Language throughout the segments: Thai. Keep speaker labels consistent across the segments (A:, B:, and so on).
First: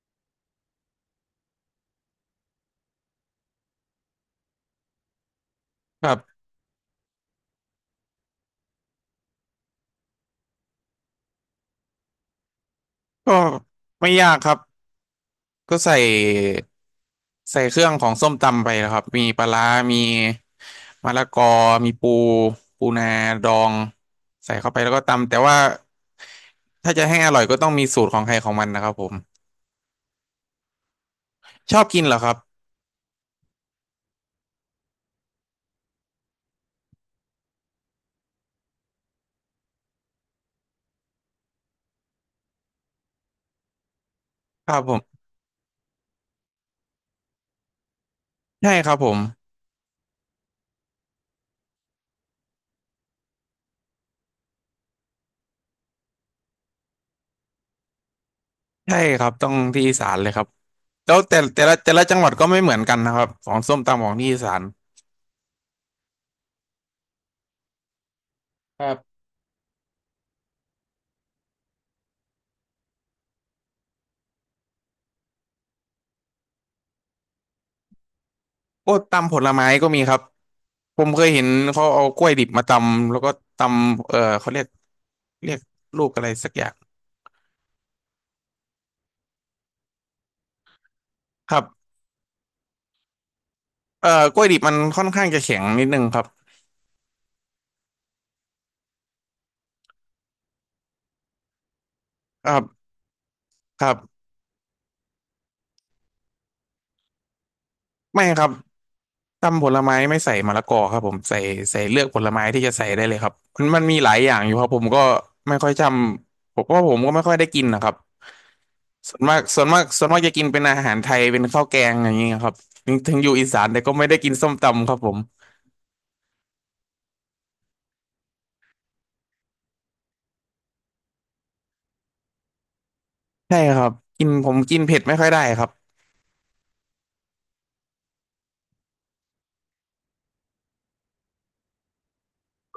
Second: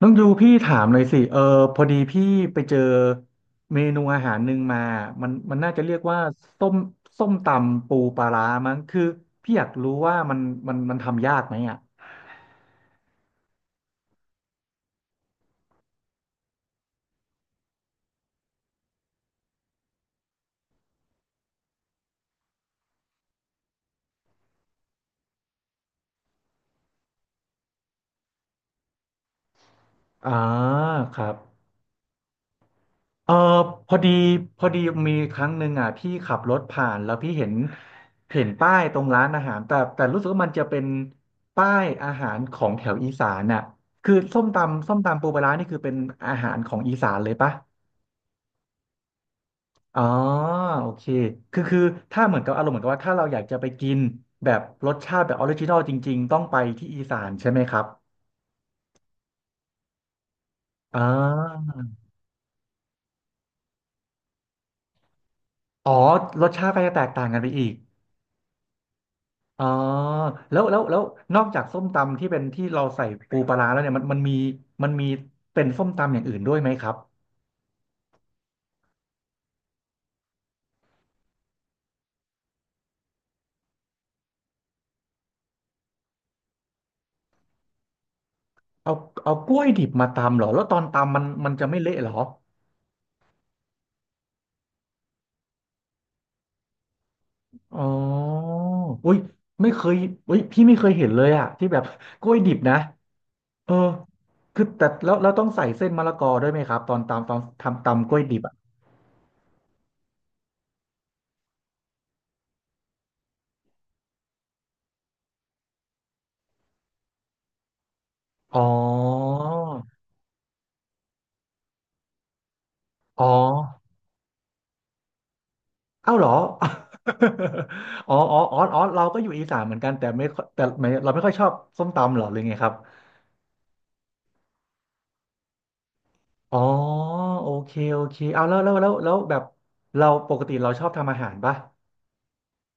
A: น้องยูพี่ถามเลยสิพอดีพี่ไปเจอเมนูอาหารหนึ่งมามันน่าจะเรียก
B: ครั
A: ว่า
B: บ
A: ส้มส้มตำปูปลาร้ามั้งคือพี่อยากรู้ว่ามันทำยากไหมอ่ะ
B: ก็ไม่ยากครับก็ใส่เครื่องของส้มตำไปนะครับมีปลาร้ามีมะละกอมีปูนาดองใส่เข้าไปแล้วก็ตำแต่ว่าถ้าจะให้อร่อยก็ต้องมีสูตรของใครของมันนะครับผม
A: อ่าครับ
B: ชอบกินเหรอครับ
A: เออพอดีพอดีมีครั้งหนึ่งอ่ะพี่ขับรถผ่านแล้วพี่เห็นป้ายตรงร้านอาหารแต่รู้สึกว่ามันจะเป็นป้ายอาหารของแถวอีสานน่ะคือส้ม
B: ครับ
A: ตำ
B: ผ
A: ส้ม
B: ม
A: ตำปูปลาร้านี่คือเป็นอาหารของอีสานเลยปะ
B: ใช่ครับผม
A: อ๋อโอเคคือถ้าเหมือนกับอารมณ์เหมือนกับว่าถ้าเราอยากจะไปกินแบบรสชาติแบบออริจินอลจริงๆต้องไปที่อีสานใช่ไหมครับ
B: ใช่ครับต้องที่อีสานเลยครับ
A: อ๋อ
B: แล้วแต่แต่ละจังหวัดก็ไม่เหมือนกันนะครับของส้มตำของที่อีสาน
A: อ๋อรสชาติก็จะแตกต่างกันไปอีก
B: ครับ
A: อ๋อแล้วนอกจากส้มตำที่เป็นที่เราใส่ปูปลาร้าแล้วเนี่ยมันมีเป็นส้มตำอย่างอื่นด้วยไหมครับ
B: ก็ตำผลไม้ก็มีครับ ผมเคยเห็นเขาเอากล้วยดิบมาตำแล้วก็ตำเขาเรียกเรียกลูกอะไรสักอย่าง
A: เอาเอากล้วยดิบมาตำเหรอแล้วตอนตำมัน
B: ครั
A: จะไม่
B: บ
A: เละเหรอ
B: กล้วยดิบมันค่อนข้างจะแข็งนิดนึงครับ
A: อ๋ออุ้ยไม่เคยอุ้ยพี่ไม่เคยเห็นเลยอะที่แบบ กล้วย
B: ค
A: ดิ
B: รั
A: บนะ
B: บ
A: เออ
B: ครับ
A: คือแต่แล้วต้องใส่เส้นมะละกอด้วยไหมครับตอนตำตอนทำตำกล้วย
B: ไม่
A: ดิ
B: ค
A: บ
B: รับ
A: อ่ะ
B: ตำผลไม้ไม่ใส่มะละกอครับผมใส่เลือกผลไม้ที่จะใส่ได้เลยครับมันมีหลายอย่างอยู่ครับผมก็ไม่ค่อยจำผมว่าผมก็ไม่ค่อยได้กินนะครับ
A: อ๋อ
B: ส่วนมากจะกินเป็นอาหารไทยเป็นข้าวแกงอย่างเงี้ยครับถึง
A: อ๋
B: อ
A: อ
B: ยู่อีสานแต่ก็ไม่ได้กินส้มตำครับผม
A: เอ้าเหรอ อ๋อ อ๋อ อ๋อ อ๋อ เราก็อยู่อีสานเหมือนกันแต่ไม่ค่อยแต่ไม่เราไม่ค่อยชอบส้มตำเหรอหรือไงครับ
B: ใช่ครับกินผมกินเผ็ดไม่ค่อยได้ครับ
A: อ๋อ โอเคเอาแล้วแบบเราปกติเราชอบทำอาหารปะ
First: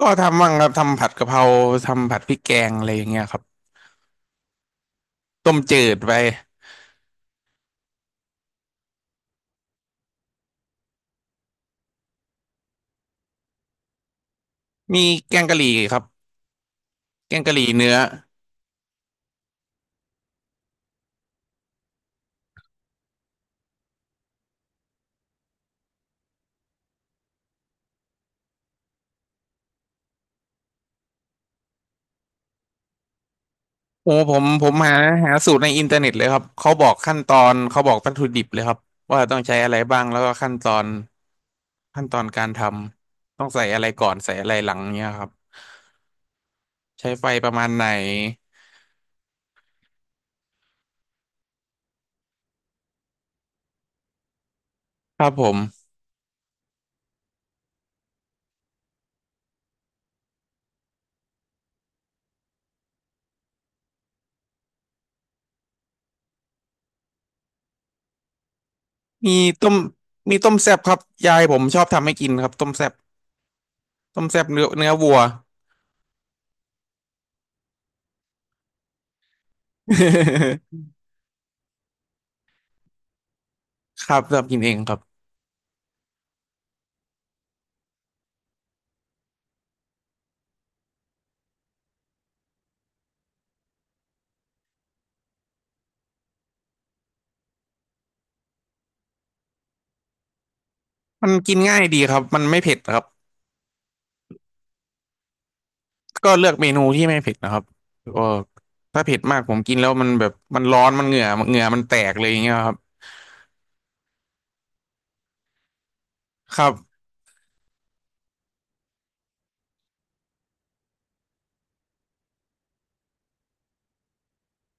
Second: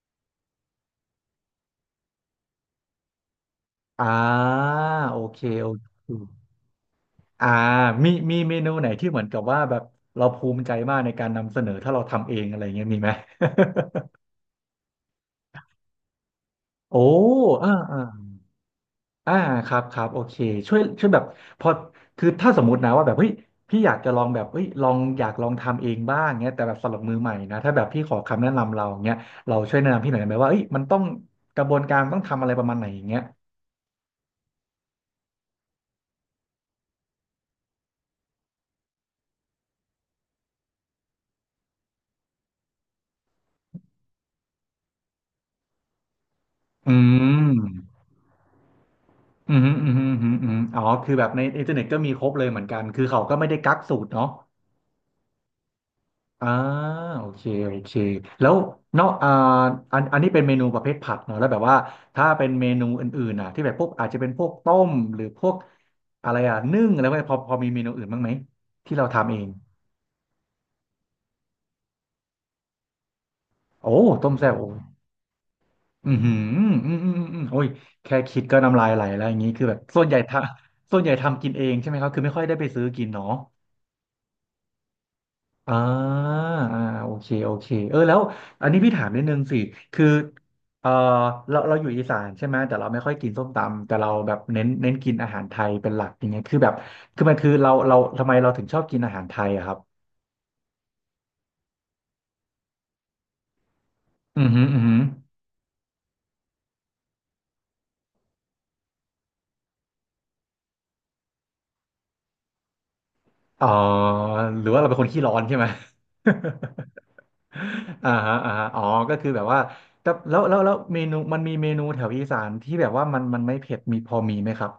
B: ก็ทำบ้างครับทำผัดกะเพราทำผัดพริกแกงอะไรอย่างเงี้ยครับ
A: อ่าโอเค
B: ต้ม
A: โอ
B: จื
A: เค
B: ดไป
A: อ่ามีเมนูไหนที่เหมือนกับว่าแบบเราภูมิใจมากในการนำเสนอถ้าเราทำเองอะไรเงี้ยมีไหม
B: มีแกงกะหรี่ครับ
A: โอ้
B: แกงกะหรี่
A: อ่า
B: เนื้อ
A: อ่าอ่าครับโอเคช่วยแบบพอคือถ้าสมมตินะว่าแบบเฮ้ยพี่อยากจะลองแบบเฮ้ยลองอยากลองทำเองบ้างเงี้ยแต่แบบสำหรับมือใหม่นะถ้าแบบพี่ขอคำแนะนำเราเงี้ยเราช่วยแนะนำพี่หน่อยได้ไหมว่าเฮ้ยมันต้องกระบวนการต้องทำอะไรประมาณไหนอย่างเงี้ย
B: โอ้ผมหาสูตรในอินเทอร์เน็ตเลยครับเขาบอกขั้นตอนเขาบอกวัตถุดิบเลยครับว่าต้องใช้อะไรบ้างแล้วก็ขั้นตอนการทำต้องใส่อะไรก่อนใส่อะไรหลังเนี้ยครับ
A: อื
B: ใช้ไฟประ
A: ม
B: มาณไหน
A: อืมฮึอืมฮึอืมฮึอืมอ๋อคือแบบในอินเทอร์เน็ตก็มีครบเลยเหมือนกันคือเขาก็ไม่ได้กักสูตรเนาะ
B: ครับผม
A: อ่าโอเคแล้วเนาะอ่าอันนี้เป็นเมนูประเภทผัดเนาะแล้วแบบว่าถ้าเป็นเมนูอื่นๆอ่ะที่แบบพวกอาจจะเป็นพวกต้มหรือพวกอะไรอ่ะนึ่งอะไรพวกนี้พอมีเมนูอื่นบ้างไหมที่เราทำ
B: มี
A: เอง
B: ต้มต้มแซ่บครับยายผมชอบทำให้กินครับต้มแซ่บ
A: โอ้
B: ต้ม
A: ต้ม
B: แซ่บ
A: แซ่บ
B: เนื้อ
A: โอ้
B: วัว
A: อือหือโอ้ยแค่คิดก็น้ำลายไหลแล้วอย่างนี้คือแบบส่วนใหญ่ทำ ส่วนใหญ่ทำกินเองใช่ไหมครับคือไม่ค่อยได้ไปซื้อกินเนาะ
B: ครับชอบกินเองครับ
A: อ่าอ่าโอเคเออแล้วอันนี้พี่ถามนิดนึงสิคือเออเราอยู่อีสานใช่ไหมแต่เราไม่ค่อยกินส้มตำแต่เราแบบเน้นกินอาหารไทยเป็นหลักอย่างเงี้ยคือแบบคือมันคือเราทำไมเราถึงชอบกินอาหารไทยอะครับ
B: มันกินง่ายดีครับมันไม่เผ็ดครับ
A: อือหืออือหือ
B: ก็เลือกเมนูที่ไม่เผ็ดนะครับก็ถ้าเผ็ดมากผมกินแล้วมันแบบมันร้อนมันเหงื่อมันแตกเลยอย่างเงี้ยครับ
A: อ๋อหรือว่าเราเป็นคนขี้ร้อนใช่ไหม
B: ครับ
A: อ่าฮะอ๋อก็คือแบบว่าแต่แล้วเมนูมันมีเมนูแถวอีสานที่แบบว่ามันไม่เผ็ดมีพอมีไหมครับ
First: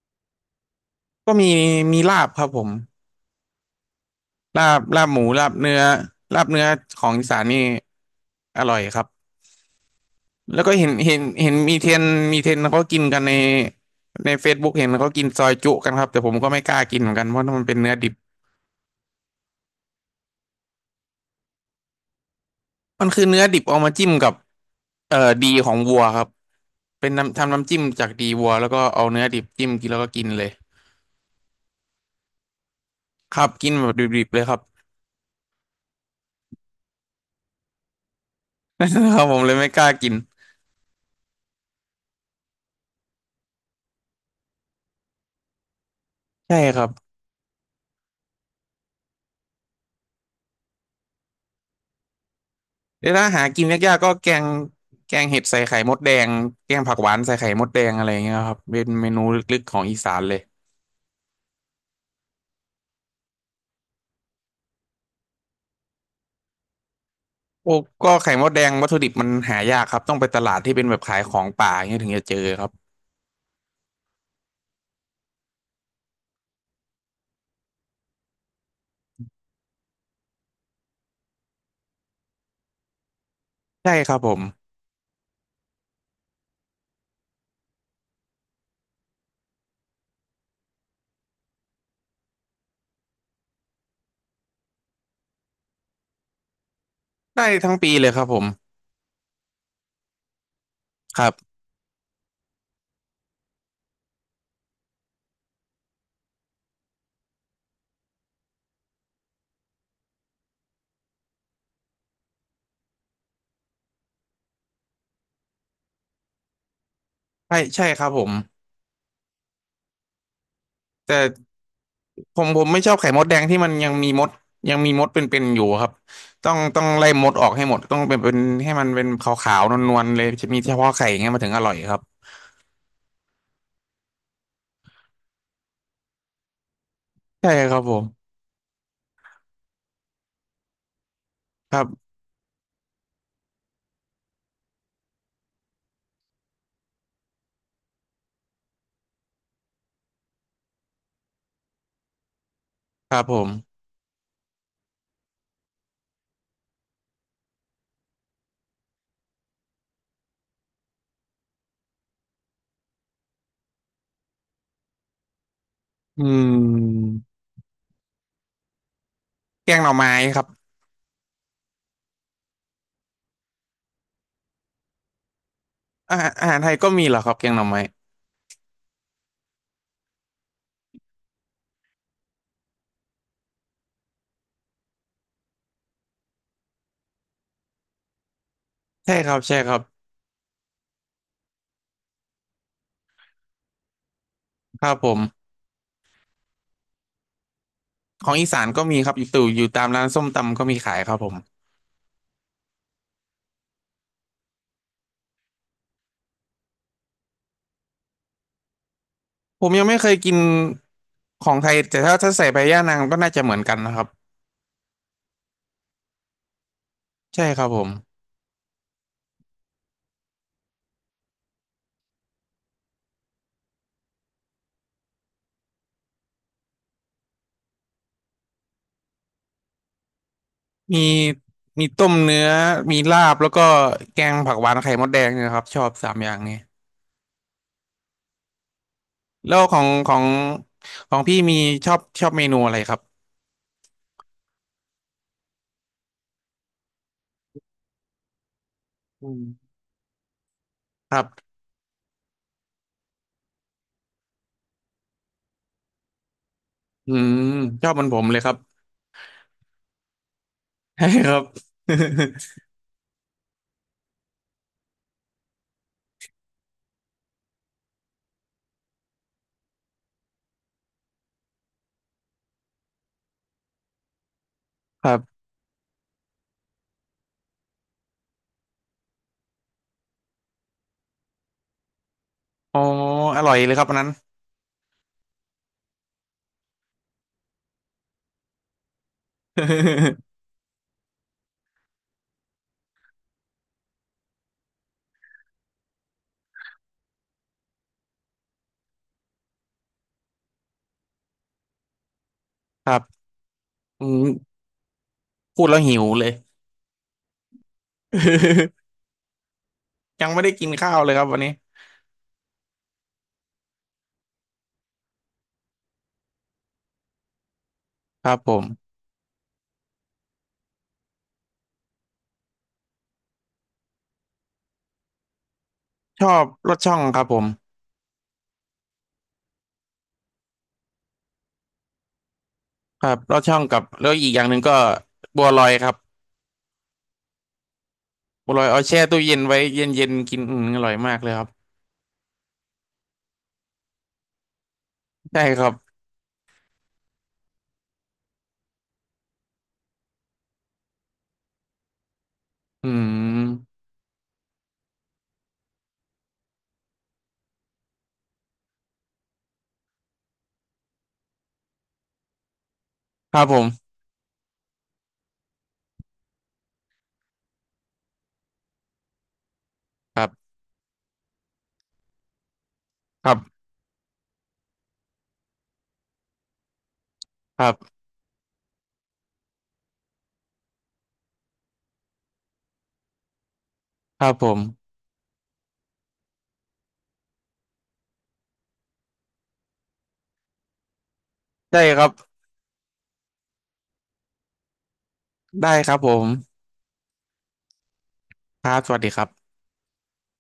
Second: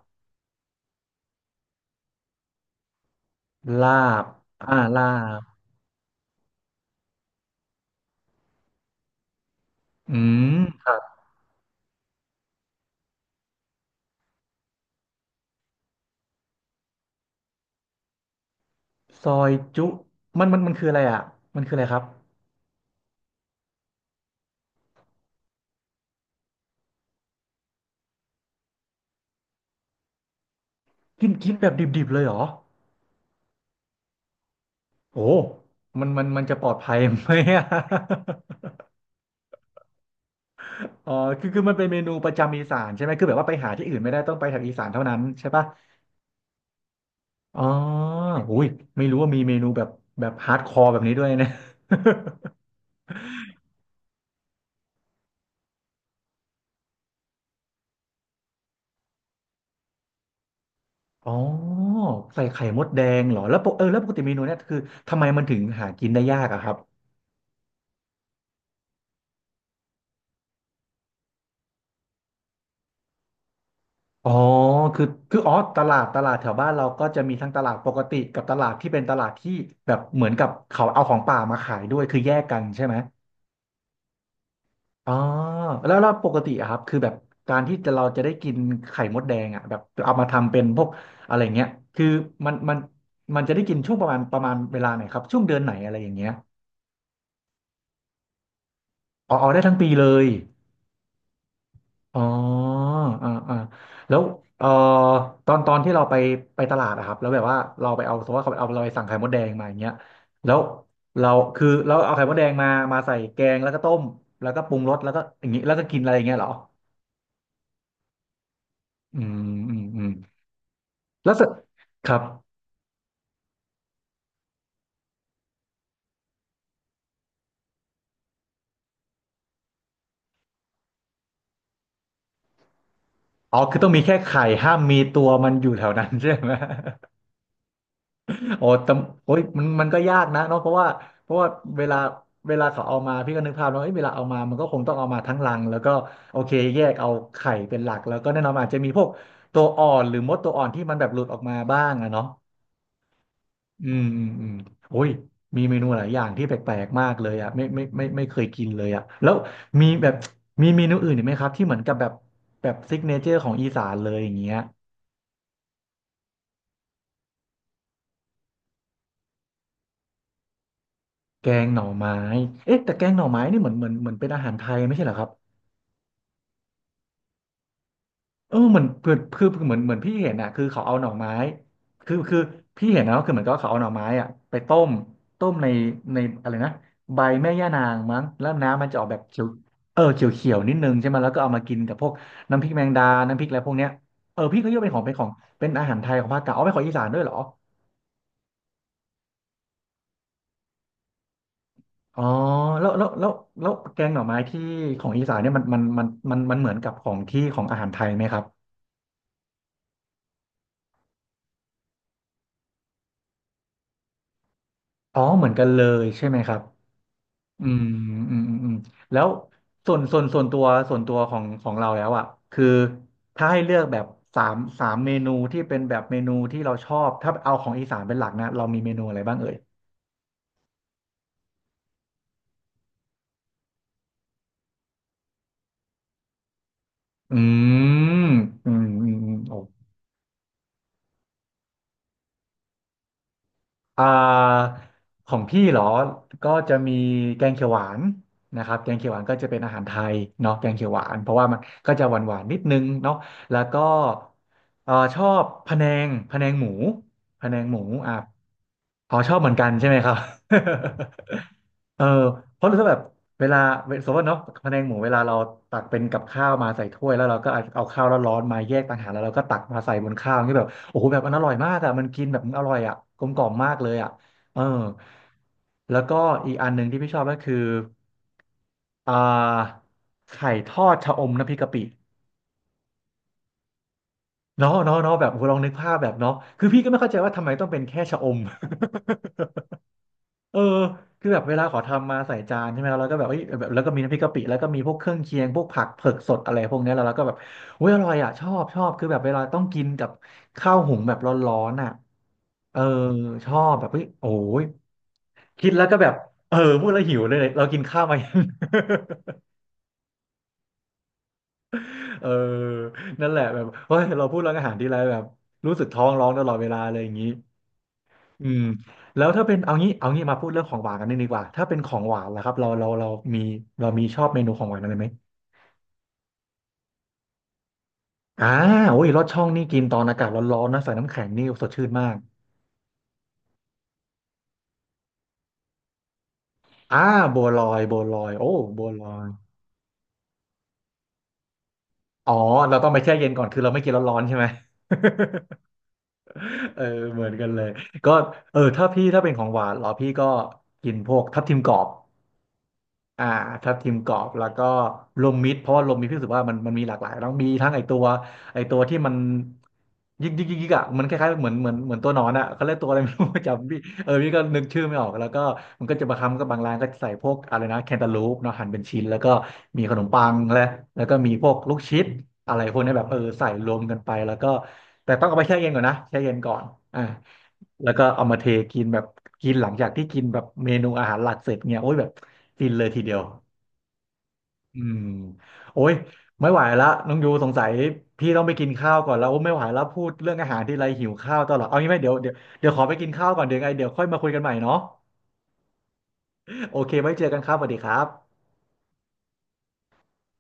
B: ก็มีมีลาบครับผม
A: ลาบ
B: ลา
A: อ่า
B: บ
A: ลา
B: ลาบหมูลาบ
A: บ
B: เนื้อลาบเนื้อของอีสานนี่อร่อยครับ
A: อืม
B: แล้วก็เห็นมีเทรนด์เขากินกันในFacebook เห็นเขากินซอยจุกันครับแต่ผมก็ไม่กล้ากินเหมือนกันเพราะมันเป็นเนื้อดิบ
A: ซอยจุมันคืออะไรอ่ะมันคืออะไรครับ
B: มันคือเนื้อดิบเอามาจิ้มกับเอ่อดีของวัวครับ เป็นน้ำทำน้ำจิ้มจากดีวัวแล้วก็เอาเนื้อดิบจิ้มกินแล้วก็กินเลย
A: กินกินแบบดิบๆเลยเหรอ
B: ครับกินแบบดิบๆเลยครับ
A: โอ้มันจะปลอดภัยไหมอะ
B: ครับผมเลยไม่กล้ากิน
A: อ๋อคือมันเป็นเมนูประจำอีสานใช่ไหมคือแบบว่าไปหาที่อื่นไม่ได้ต้องไปทางอีสานเท่านั้นใช่ปะ
B: ใช่ครับ
A: อ๋ออุ้ยไม่รู้ว่ามีเมนูแบบแบบฮาร์ดคอร์แบบนี้ด้วยนะ
B: เดี๋ยวถ้าหากินยากๆก็แกงเห็ดใส่ไข่มดแดงแกงผักหวานใส่ไข่มดแดงอะไรอย่างเงี้ยครับเป็นเมนูลึกๆของอีสานเลย
A: อ๋อใส่ไข่มดแดงเหรอ แล้วปกแล้วปกติเมนูเนี่ยคือทำไมมันถึงหากินได้ยากอะครับ
B: โอ้ก็ไข่มดแดงวัตถุดิบมันหายากครับต้องไปตลาดที่เป็นแบบขายของป่าอย่างเงี้ยถึงจะเจอครับ
A: อ๋อคือคืออ๋อตลาดแถวบ้านเราก็จะมีทั้งตลาดปกติกับตลาดที่เป็นตลาดที่แบบเหมือนกับเขาเอาของป่ามาขายด้วย คือแยกกันใช่ไหม
B: ใช่ครับผม
A: อ๋อแล้วปกติอะครับคือแบบการที่จะเราจะได้กินไข่มดแดงอะแบบเอามาทำเป็นพวกอะไรเงี้ยคือมันมันมันจะได้กินช่วงประมาณเวลาไหนครับช่วงเดือนไหนอะไรอย่างเงี้ย
B: ได้ทั้งปีเลยครับผม
A: อ๋อได้ทั้งปีเลย
B: ครับ
A: อ๋ออ่าอ่าแล้วเอ่อตอนที่เราไปไปตลาดอะครับแล้วแบบว่าเราไปเอาสมมติว่าเขาเอาเราไปสั่งไข่มดแดงมาอย่างเงี้ยแล้วเราคือเราเอาไข่มดแดงมามาใส่แกงแล้วก็ต้มแล้วก็ปรุงรสแล้วก็อย่างงี้แล้วก็กินอะไรอย่างเงี้ยเหรอ
B: ใช่ครับผม
A: อืมอืมอืม
B: แต่
A: แล้วเสร็จครับ
B: ผมไม่ชอบไข่มดแดงที่มันยังมีมดเป็นๆอยู่ครับต้องไล่มดออกให้หมดต้องเป็นให้มันเป็นขาวๆนวลๆเลยจะมีเฉพาะไข่อย่างเงี้ยมันถึงอร่อยครับ
A: อ๋อคือต้องมีแค่ไข่ห้ามมีตัวมันอยู่แถวนั้น ใช่ไหม
B: ใช่ครับผม
A: โอ้แต่โอ้ยมันมันก็ยากนะเนาะเพราะว่า
B: ค
A: เว
B: รั
A: ลา
B: บ
A: เวลาเขาเอามาพี่ก็นึกภาพแล้วเอ้ยเวลาเอามามันก็คงต้องเอามาทั้งรัง แล้วก็โอเคแยกเอาไข่เป็นหลัก แล้วก็แน่นอนมันอาจจะมีพวกตัวอ่อนหรือมดตัวอ่อนที่มันแบบหลุดออกมาบ้างอะเนาะ
B: ครับผม
A: อืมอืมอืมโอ้ยมีเมนูหลายอย่างที่แปลกๆ มากเลยอะไม่เคยกินเลยอะแล้วมีแบบมีเมนูอื่นอีกไหมครับที่เหมือนกับแบบแบบซิกเนเจอร์ของอีสานเลยอย่างเงี้ย
B: อืมแกงหน่อไม้ครับ
A: แกงหน่อไม้เอ๊ะแต่แกงหน่อไม้นี่เหมือนเป็นอาหารไทยไม่ใช่เหรอครับ
B: อาหารไทยก็มีเหรอครับแกงหน่อไม้
A: เออเหมือนเือนคือเหมือนพี่เห็นอ่ะคือเขาเอาหน่อไม้คือพี่เห็นนะก็คือเหมือนกับว่าเขาเอาหน่อไม้อ่ะไปต้มต้มในอะไรนะใบแม่ย่านางมั้งแล้วน้ำมันจะออก
B: ใช่
A: แบบ
B: ครั
A: เขี
B: บ
A: ยว
B: ใช่ครับ
A: เออเขียวเขียวนิดนึงใช่ไหมแล้วก็เอามากินกับพวกน้ำพริกแมงดาน้ำพริกอะไรพวกเนี้ยเออพี่ก็ยก
B: ค
A: เป็น
B: รับ
A: ของ
B: ผม
A: เป็นอาหารไทยของภาคกลางเอาไปนของอีสานด้วยเหรอ
B: ของอีสานก็มีครับอยู่ตู่อยู่ตามร้านส้มตำก็มีขายครับผม
A: อ๋อแล้วแล้วแกงหน่อไม้ที่ของอีสานเนี่ยมันเหมือนกับของที่ของอาหารไทยไหมครับ
B: ผมยังไม่เคยกินของไทยแต่ถ้าใส่ใบย่านางก็น่าจะเหมือนกันนะครับ
A: อ๋อเหมือนกันเลยใช่ไหมครับ
B: ใช่ค
A: อื
B: รับผ
A: ม
B: ม
A: อืมอืมอืมแล้วส่วนตัวส่วนตัวของของเราแล้วอ่ะคือถ้าให้เลือกแบบสามเมนูที่เป็นแบบเมนูที่เราชอบถ้าเอาของอีสานเป็นหลักนะเรามีเมนูอะไรบ้างเอ่ย
B: มีมีต้มเนื้อมีลาบแล้วก็แกงผักหวานไข่มดแดงเนี่ยครับชอบ3 อย่างนี้
A: อืมอืมอืมอืมโอ
B: แล้วของพี่มีชอบเมนูอะไรครับ
A: อ่าของพี่เหรอก็จะมีแกงเขียวหวานนะครับแกงเขียวหวาน
B: อื
A: ก็จะเป็นอา
B: ม
A: หารไทยเนาะแกงเขียวหวา
B: ค
A: น
B: รั
A: เพราะว่า
B: บ
A: มันก็จะหวานหวานนิดนึงเนาะแล้วก็ชอบพะแนงหมู
B: อืม
A: พะแนงหมู
B: ชอบเหมือน
A: อ่ะ
B: ผมเลยครับ
A: อ๋อชอบเหมือนกันใช่ไหมครับ
B: ใช่ครับ
A: เออเพราะถ้าแบบเวลาสมมติว่าเนาะพะแนงหมูเวลาเราตักเป็นกับข้าวมาใส่ถ้วยแล้วเราก็เอาข้าวร้อนๆมาแยกต่างหากแล้วเราก็ตักมาใส่บนข้าวอย่างนี่แบบโอ้โหแบบมันอร่อยมากอ่ะมันกินแบบมันอร่อยอะกลมกล่อมมากเลยอะเออ
B: ครับ
A: แล้วก็อีกอันหนึ่งที่พี่ชอบก็คืออ่าไข่ทอดชะอมน้ำพริกกะปิ
B: อ๋ออร่อยเลยครับอันนั้น
A: เนาะเนาะเนาะแบบโอ้โหลองนึกภาพแบบเนาะคือพี่ก็ไม่เข้าใจว่าทำไมต้องเป็นแค่ชะอม เออคือแบบเวลาขอทำมาใส่จานใช่ไหมแล้วเราก็แบบเอ้ยแบบแล้วก็มีน้ำพริกกะปิแล้วก็มีพวกเครื่องเคียงพวกผักเผือกสดอะไรพวกเนี้ยแล้วเราก็แบบอุ้ยอร่อยอ่ะชอบชอบคือแบบเวลาต้องกินกับข้าวหุงแบบร้อนๆอ่ะเออ
B: ครับ
A: ชอบแบบเฮ้
B: อื
A: ย
B: ม
A: โอ้ย
B: พู
A: คิ
B: ด
A: ด
B: แล้ว
A: แล้วก็
B: หิว
A: แบบ
B: เลย
A: เออพูดแล้วหิวเลยเนี่ยเรากินข้าวมายัง
B: ยังไม่ได้กินข้าวเลยครับวันนี้
A: เออนั่นแหละแบบเฮ้ยเราพูดเรื่องอาหารทีไรแบบรู้สึกท้องร้องตลอดเวลาเลยอย่างนี้
B: ครับ
A: อื
B: ผ
A: ม
B: ม
A: แล้วถ้าเป็นเอางี้เอางี้มาพูดเรื่องของหวานกันนิดดีกว่าถ้าเป็นของหวานล่ะครับเรามีเรามีชอบเมนูของหวานอะไรไหม
B: ชอบลอดช่องครับผม
A: อ่าโอ้ยลอดช่องนี่กินตอนอากาศร้อนๆนะใส่น้ำแข็งนี่สดชื่นมาก
B: ครับลอดช่องกับแล้วอีกอย่างหนึ่งก็บัวลอยครับ
A: อ่าบัวลอยโอ้
B: บัวลอยเอา
A: บัว
B: แช่
A: ลอ
B: ตู้
A: ย
B: เย็นไว้เย็นๆกินอืมอร่อยมากเลยครับ
A: อ๋อเราต้องไปแช่เย็นก่อนคือเราไม่กินร้อนๆใช่ไหม
B: ใช่ครับ
A: เออเหมือนกันเลยก็เออถ้าพี่ถ้าเป็นของหวานเหรอพี่ก็กินพวกทับทิมกรอบ
B: อื
A: อ่าทับ
B: ม
A: ทิมกรอบแล้วก็ลมมิตรเพราะว่าลมมิตรพี่รู้สึกว่ามันมีหลากหลายต้องมีทั้งไอตัวไอตัวที่มันยิกยิกอ่ะมันคล้ายๆเหมือนตัวหนอนอ่ะเขาเรียกตัวอะไร ไม่รู้
B: ครับ ผ
A: จำพี่
B: ม
A: เออพี่ก็นึกชื่อไม่ออกแล้วก็มันก็จะมาคำก็บางร้านก็ใส่พวกอะไรนะแคนตาลูปเนาะหั่นเป็นชิ้นแล้วก็มีขนม
B: ค
A: ปั
B: รั
A: ง
B: บ
A: และแล้วก็มีพวกลูกชิดอะไรพวกเนี้ยแบบเออ
B: ครั
A: ใส่
B: บ
A: รวมกันไปแล้วก็แต่ต้องเอาไปแช่เย็นก่อนนะแช่เย็นก่อนอ่า
B: ครั
A: แล้ว
B: บ
A: ก็เอามาเทกินแบบกินหลังจากที่กินแบบเมนูอาหารหลักเสร็จเนี่ยโอ้ยแบบฟินเลยทีเดียว
B: ครับผม
A: อืมโอ้ยไม่ไหวละน้องยูสงสัยพี่ต้องไปกินข้าวก่อนแล้วโอ้ไม่ไหวแล้วพูดเรื่องอาหารที่ไรหิวข้าวตลอดเอา
B: ได้
A: งี้ไหม
B: ครั
A: เดี๋
B: บ
A: ยวเดี๋ยวเดี๋ยวขอไปกินข้าวก่อนเดี๋ยวไงเดี๋ยวค่อยมาคุยกันใหม่เนาะ
B: ได้ครับผม
A: โอเคไว้เจอกันครับสวัสดีครับ
B: ครับสวัสดีครับ